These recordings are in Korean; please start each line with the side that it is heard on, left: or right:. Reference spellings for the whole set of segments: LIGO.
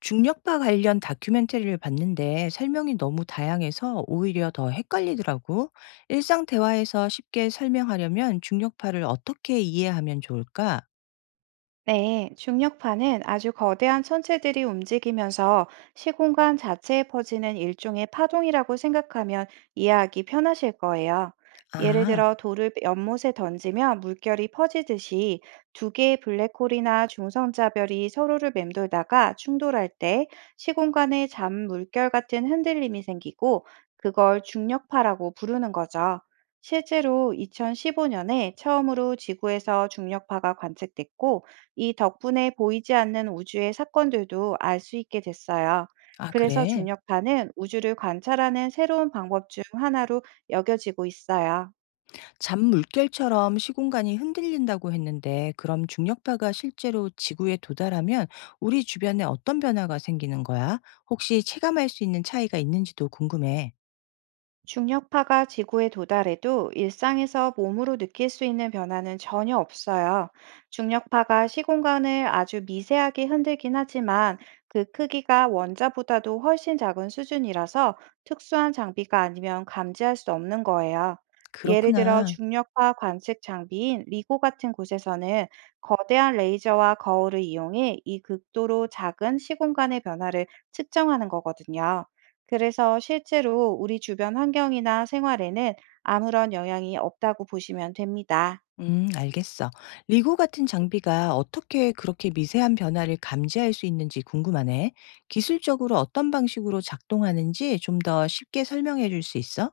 left: 중력파 관련 다큐멘터리를 봤는데 설명이 너무 다양해서 오히려 더 헷갈리더라고. 일상 대화에서 쉽게 설명하려면 중력파를 어떻게 이해하면 좋을까?
right: 네, 중력파는 아주 거대한 천체들이 움직이면서 시공간 자체에 퍼지는 일종의 파동이라고 생각하면 이해하기 편하실 거예요. 예를
left: 아,
right: 들어 돌을 연못에 던지면 물결이 퍼지듯이 두 개의 블랙홀이나 중성자별이 서로를 맴돌다가 충돌할 때 시공간에 잠 물결 같은 흔들림이 생기고 그걸 중력파라고 부르는 거죠. 실제로 2015년에 처음으로 지구에서 중력파가 관측됐고, 이 덕분에 보이지 않는 우주의 사건들도 알 수 있게 됐어요.
left: 아,
right: 그래서
left: 그래.
right: 중력파는 우주를 관찰하는 새로운 방법 중 하나로 여겨지고 있어요.
left: 잠 물결처럼 시공간이 흔들린다고 했는데, 그럼 중력파가 실제로 지구에 도달하면 우리 주변에 어떤 변화가 생기는 거야? 혹시 체감할 수 있는 차이가 있는지도 궁금해.
right: 중력파가 지구에 도달해도 일상에서 몸으로 느낄 수 있는 변화는 전혀 없어요. 중력파가 시공간을 아주 미세하게 흔들긴 하지만, 그 크기가 원자보다도 훨씬 작은 수준이라서 특수한 장비가 아니면 감지할 수 없는 거예요. 예를 들어
left: 그렇구나.
right: 중력파 관측 장비인 리고 같은 곳에서는 거대한 레이저와 거울을 이용해 이 극도로 작은 시공간의 변화를 측정하는 거거든요. 그래서 실제로 우리 주변 환경이나 생활에는 아무런 영향이 없다고 보시면 됩니다.
left: 알겠어. 리고 같은 장비가 어떻게 그렇게 미세한 변화를 감지할 수 있는지 궁금하네. 기술적으로 어떤 방식으로 작동하는지 좀 더 쉽게 설명해 줄 수 있어?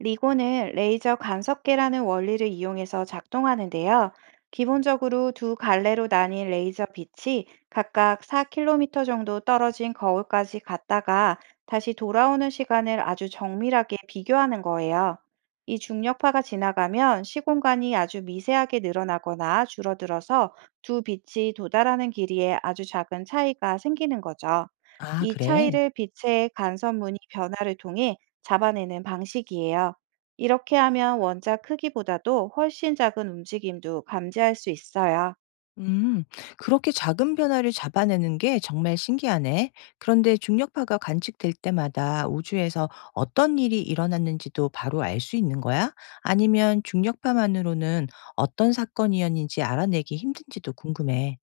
right: 리곤은 레이저 간섭계라는 원리를 이용해서 작동하는데요. 기본적으로 두 갈래로 나뉜 레이저 빛이 각각 4 km 정도 떨어진 거울까지 갔다가 다시 돌아오는 시간을 아주 정밀하게 비교하는 거예요. 이 중력파가 지나가면 시공간이 아주 미세하게 늘어나거나 줄어들어서 두 빛이 도달하는 길이에 아주 작은 차이가 생기는 거죠.
left: 아,
right: 이
left: 그래.
right: 차이를 빛의 간섭 무늬 변화를 통해 잡아내는 방식이에요. 이렇게 하면 원자 크기보다도 훨씬 작은 움직임도 감지할 수 있어요.
left: 음, 그렇게 작은 변화를 잡아내는 게 정말 신기하네. 그런데 중력파가 관측될 때마다 우주에서 어떤 일이 일어났는지도 바로 알 수 있는 거야? 아니면 중력파만으로는 어떤 사건이었는지 알아내기 힘든지도 궁금해.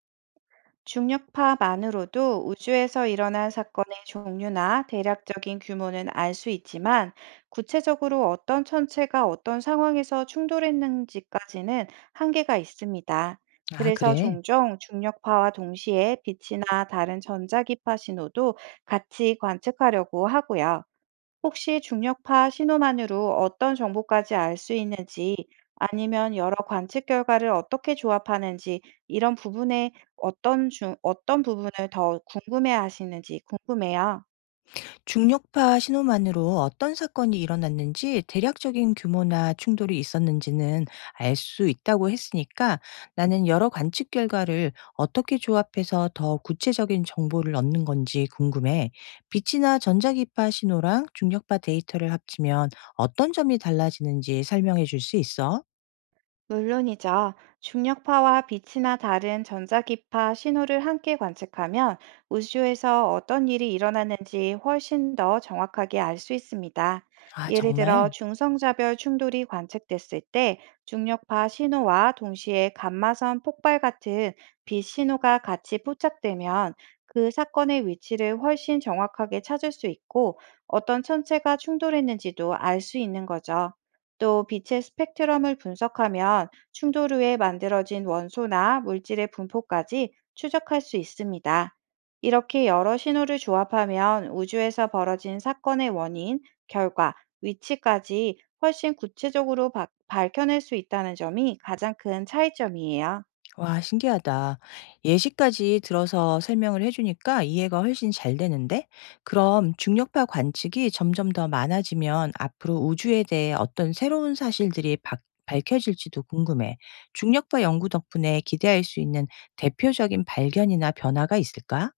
right: 중력파만으로도 우주에서 일어난 사건의 종류나 대략적인 규모는 알 수 있지만, 구체적으로 어떤 천체가 어떤 상황에서 충돌했는지까지는 한계가 있습니다.
left: 아,
right: 그래서
left: 그래.
right: 종종 중력파와 동시에 빛이나 다른 전자기파 신호도 같이 관측하려고 하고요. 혹시 중력파 신호만으로 어떤 정보까지 알 수 있는지, 아니면 여러 관측 결과를 어떻게 조합하는지, 이런 부분에 어떤 부분을 더 궁금해 하시는지 궁금해요.
left: 중력파 신호만으로 어떤 사건이 일어났는지 대략적인 규모나 충돌이 있었는지는 알 수 있다고 했으니까 나는 여러 관측 결과를 어떻게 조합해서 더 구체적인 정보를 얻는 건지 궁금해. 빛이나 전자기파 신호랑 중력파 데이터를 합치면 어떤 점이 달라지는지 설명해 줄 수 있어?
right: 물론이죠. 중력파와 빛이나 다른 전자기파 신호를 함께 관측하면 우주에서 어떤 일이 일어나는지 훨씬 더 정확하게 알 수 있습니다.
left: 아,
right: 예를 들어
left: 정말?
right: 중성자별 충돌이 관측됐을 때 중력파 신호와 동시에 감마선 폭발 같은 빛 신호가 같이 포착되면 그 사건의 위치를 훨씬 정확하게 찾을 수 있고, 어떤 천체가 충돌했는지도 알 수 있는 거죠. 또 빛의 스펙트럼을 분석하면 충돌 후에 만들어진 원소나 물질의 분포까지 추적할 수 있습니다. 이렇게 여러 신호를 조합하면 우주에서 벌어진 사건의 원인, 결과, 위치까지 훨씬 구체적으로 밝혀낼 수 있다는 점이 가장 큰 차이점이에요.
left: 와, 신기하다. 예시까지 들어서 설명을 해주니까 이해가 훨씬 잘 되는데? 그럼 중력파 관측이 점점 더 많아지면 앞으로 우주에 대해 어떤 새로운 사실들이 밝혀질지도 궁금해. 중력파 연구 덕분에 기대할 수 있는 대표적인 발견이나 변화가 있을까?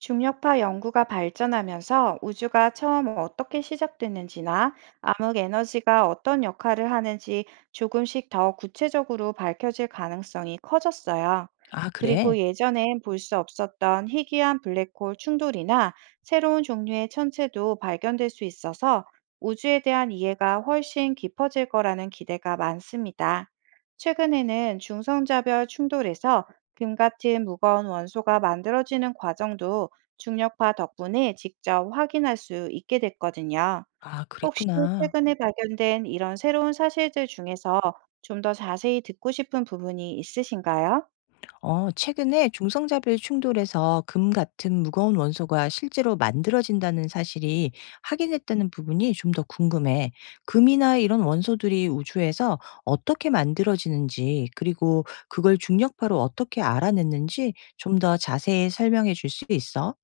right: 중력파 연구가 발전하면서 우주가 처음 어떻게 시작됐는지나 암흑 에너지가 어떤 역할을 하는지 조금씩 더 구체적으로 밝혀질 가능성이 커졌어요.
left: 아,
right: 그리고
left: 그래.
right: 예전엔 볼 수 없었던 희귀한 블랙홀 충돌이나 새로운 종류의 천체도 발견될 수 있어서 우주에 대한 이해가 훨씬 깊어질 거라는 기대가 많습니다. 최근에는 중성자별 충돌에서 금 같은 무거운 원소가 만들어지는 과정도 중력파 덕분에 직접 확인할 수 있게 됐거든요.
left: 아,
right: 혹시
left: 그랬구나.
right: 최근에 발견된 이런 새로운 사실들 중에서 좀 더 자세히 듣고 싶은 부분이 있으신가요?
left: 어, 최근에 중성자별 충돌에서 금 같은 무거운 원소가 실제로 만들어진다는 사실이 확인됐다는 부분이 좀 더 궁금해. 금이나 이런 원소들이 우주에서 어떻게 만들어지는지, 그리고 그걸 중력파로 어떻게 알아냈는지 좀 더 자세히 설명해 줄 수 있어?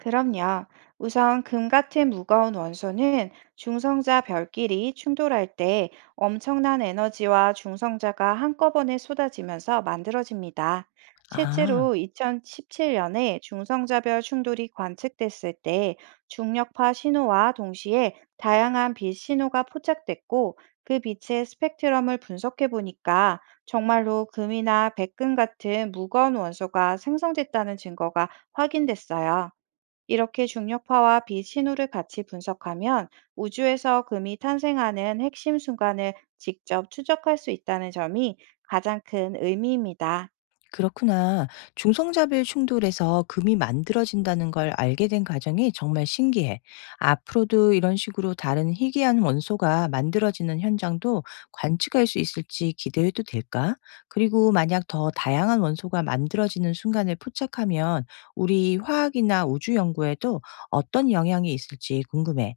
right: 그럼요. 우선 금 같은 무거운 원소는 중성자 별끼리 충돌할 때 엄청난 에너지와 중성자가 한꺼번에 쏟아지면서 만들어집니다.
left: 아.
right: 실제로 2017년에 중성자별 충돌이 관측됐을 때 중력파 신호와 동시에 다양한 빛 신호가 포착됐고, 그 빛의 스펙트럼을 분석해 보니까 정말로 금이나 백금 같은 무거운 원소가 생성됐다는 증거가 확인됐어요. 이렇게 중력파와 빛 신호를 같이 분석하면 우주에서 금이 탄생하는 핵심 순간을 직접 추적할 수 있다는 점이 가장 큰 의미입니다.
left: 그렇구나. 중성자별 충돌에서 금이 만들어진다는 걸 알게 된 과정이 정말 신기해. 앞으로도 이런 식으로 다른 희귀한 원소가 만들어지는 현장도 관측할 수 있을지 기대해도 될까? 그리고 만약 더 다양한 원소가 만들어지는 순간을 포착하면 우리 화학이나 우주 연구에도 어떤 영향이 있을지 궁금해.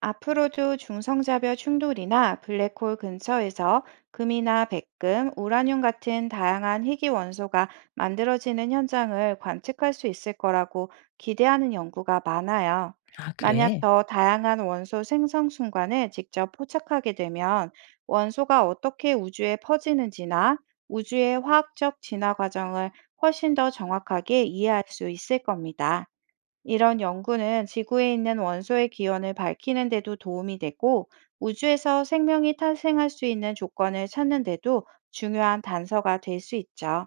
right: 앞으로도 중성자별 충돌이나 블랙홀 근처에서 금이나 백금, 우라늄 같은 다양한 희귀 원소가 만들어지는 현장을 관측할 수 있을 거라고 기대하는 연구가 많아요.
left: 아,
right: 만약
left: 그래?
right: 더 다양한 원소 생성 순간을 직접 포착하게 되면 원소가 어떻게 우주에 퍼지는지나 우주의 화학적 진화 과정을 훨씬 더 정확하게 이해할 수 있을 겁니다. 이런 연구는 지구에 있는 원소의 기원을 밝히는 데도 도움이 되고, 우주에서 생명이 탄생할 수 있는 조건을 찾는 데도 중요한 단서가 될 수 있죠.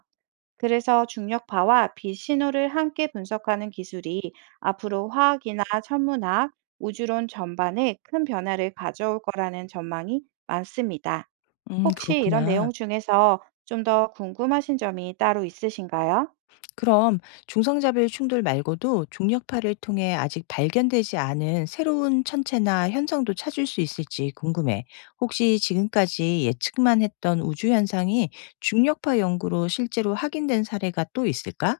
right: 그래서 중력파와 빛신호를 함께 분석하는 기술이 앞으로 화학이나 천문학, 우주론 전반에 큰 변화를 가져올 거라는 전망이 많습니다. 혹시 이런
left: 그렇구나.
right: 내용 중에서 좀 더 궁금하신 점이 따로 있으신가요?
left: 그럼 중성자별 충돌 말고도 중력파를 통해 아직 발견되지 않은 새로운 천체나 현상도 찾을 수 있을지 궁금해. 혹시 지금까지 예측만 했던 우주 현상이 중력파 연구로 실제로 확인된 사례가 또 있을까?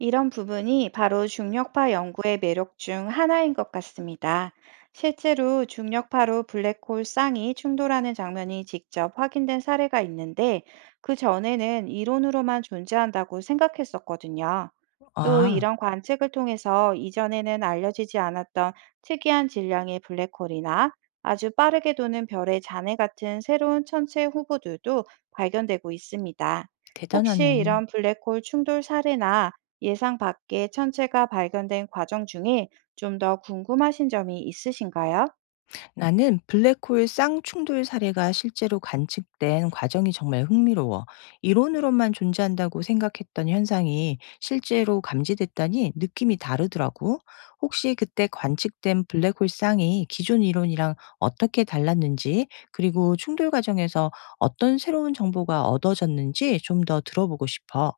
right: 이런 부분이 바로 중력파 연구의 매력 중 하나인 것 같습니다. 실제로 중력파로 블랙홀 쌍이 충돌하는 장면이 직접 확인된 사례가 있는데, 그 전에는 이론으로만 존재한다고 생각했었거든요. 또
left: 아,
right: 이런 관측을 통해서 이전에는 알려지지 않았던 특이한 질량의 블랙홀이나 아주 빠르게 도는 별의 잔해 같은 새로운 천체 후보들도 발견되고 있습니다. 혹시
left: 대단하네.
right: 이런 블랙홀 충돌 사례나 예상 밖의 천체가 발견된 과정 중에 좀 더 궁금하신 점이 있으신가요?
left: 나는 블랙홀 쌍충돌 사례가 실제로 관측된 과정이 정말 흥미로워. 이론으로만 존재한다고 생각했던 현상이 실제로 감지됐다니 느낌이 다르더라고. 혹시 그때 관측된 블랙홀 쌍이 기존 이론이랑 어떻게 달랐는지, 그리고 충돌 과정에서 어떤 새로운 정보가 얻어졌는지 좀 더 들어보고 싶어.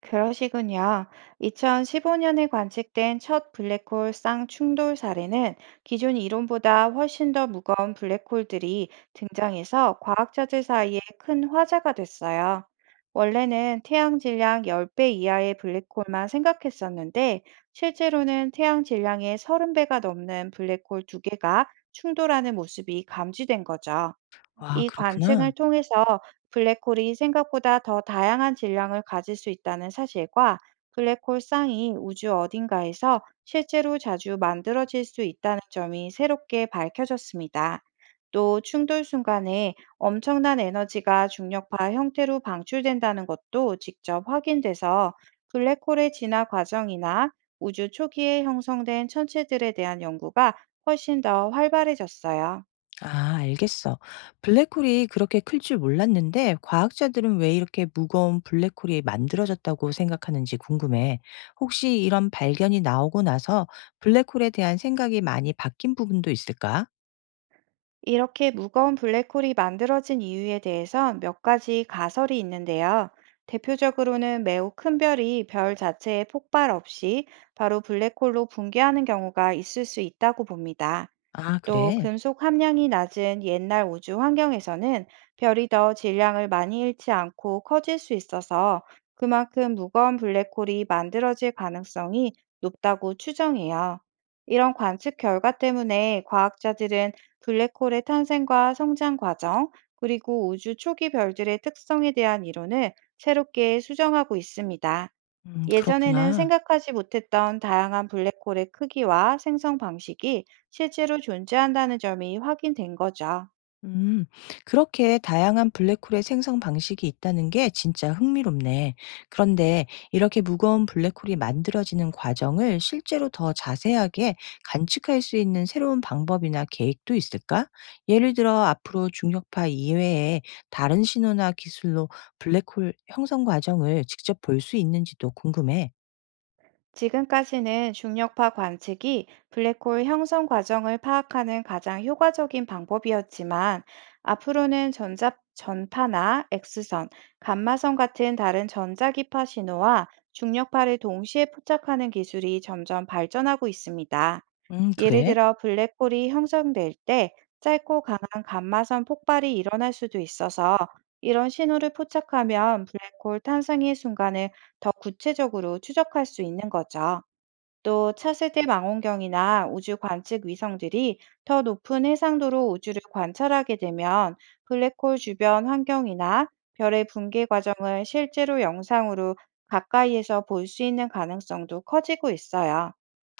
right: 그러시군요. 2015년에 관측된 첫 블랙홀 쌍 충돌 사례는 기존 이론보다 훨씬 더 무거운 블랙홀들이 등장해서 과학자들 사이에 큰 화제가 됐어요. 원래는 태양 질량 10배 이하의 블랙홀만 생각했었는데, 실제로는 태양 질량의 30배가 넘는 블랙홀 두 개가 충돌하는 모습이 감지된 거죠.
left: 와,
right: 이 관측을
left: 그렇구나.
right: 통해서 블랙홀이 생각보다 더 다양한 질량을 가질 수 있다는 사실과 블랙홀 쌍이 우주 어딘가에서 실제로 자주 만들어질 수 있다는 점이 새롭게 밝혀졌습니다. 또 충돌 순간에 엄청난 에너지가 중력파 형태로 방출된다는 것도 직접 확인돼서 블랙홀의 진화 과정이나 우주 초기에 형성된 천체들에 대한 연구가 훨씬 더 활발해졌어요.
left: 아, 알겠어. 블랙홀이 그렇게 클 줄 몰랐는데 과학자들은 왜 이렇게 무거운 블랙홀이 만들어졌다고 생각하는지 궁금해. 혹시 이런 발견이 나오고 나서 블랙홀에 대한 생각이 많이 바뀐 부분도 있을까?
right: 이렇게 무거운 블랙홀이 만들어진 이유에 대해선 몇 가지 가설이 있는데요. 대표적으로는 매우 큰 별이 별 자체에 폭발 없이 바로 블랙홀로 붕괴하는 경우가 있을 수 있다고 봅니다.
left: 아,
right: 또
left: 그래.
right: 금속 함량이 낮은 옛날 우주 환경에서는 별이 더 질량을 많이 잃지 않고 커질 수 있어서 그만큼 무거운 블랙홀이 만들어질 가능성이 높다고 추정해요. 이런 관측 결과 때문에 과학자들은 블랙홀의 탄생과 성장 과정, 그리고 우주 초기 별들의 특성에 대한 이론을 새롭게 수정하고 있습니다. 예전에는
left: 그렇구나.
right: 생각하지 못했던 다양한 블랙홀의 크기와 생성 방식이 실제로 존재한다는 점이 확인된 거죠.
left: 음, 그렇게 다양한 블랙홀의 생성 방식이 있다는 게 진짜 흥미롭네. 그런데 이렇게 무거운 블랙홀이 만들어지는 과정을 실제로 더 자세하게 관측할 수 있는 새로운 방법이나 계획도 있을까? 예를 들어 앞으로 중력파 이외에 다른 신호나 기술로 블랙홀 형성 과정을 직접 볼 수 있는지도 궁금해.
right: 지금까지는 중력파 관측이 블랙홀 형성 과정을 파악하는 가장 효과적인 방법이었지만, 앞으로는 전파나 X선, 감마선 같은 다른 전자기파 신호와 중력파를 동시에 포착하는 기술이 점점 발전하고 있습니다. 예를
left: 그래?
right: 들어 블랙홀이 형성될 때 짧고 강한 감마선 폭발이 일어날 수도 있어서 이런 신호를 포착하면 블랙홀 탄생의 순간을 더 구체적으로 추적할 수 있는 거죠. 또 차세대 망원경이나 우주 관측 위성들이 더 높은 해상도로 우주를 관찰하게 되면 블랙홀 주변 환경이나 별의 붕괴 과정을 실제로 영상으로 가까이에서 볼 수 있는 가능성도 커지고 있어요.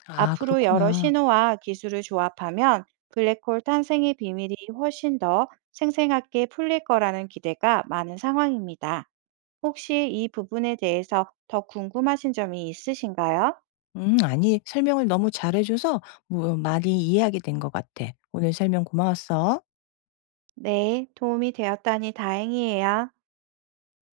left: 아,
right: 앞으로 여러
left: 그렇구나.
right: 신호와 기술을 조합하면 블랙홀 탄생의 비밀이 훨씬 더 생생하게 풀릴 거라는 기대가 많은 상황입니다. 혹시 이 부분에 대해서 더 궁금하신 점이 있으신가요?
left: 음, 아니, 설명을 너무 잘해 줘서 뭐 많이 이해하게 된 것 같아. 오늘 설명 고마웠어.
right: 네, 도움이 되었다니 다행이에요.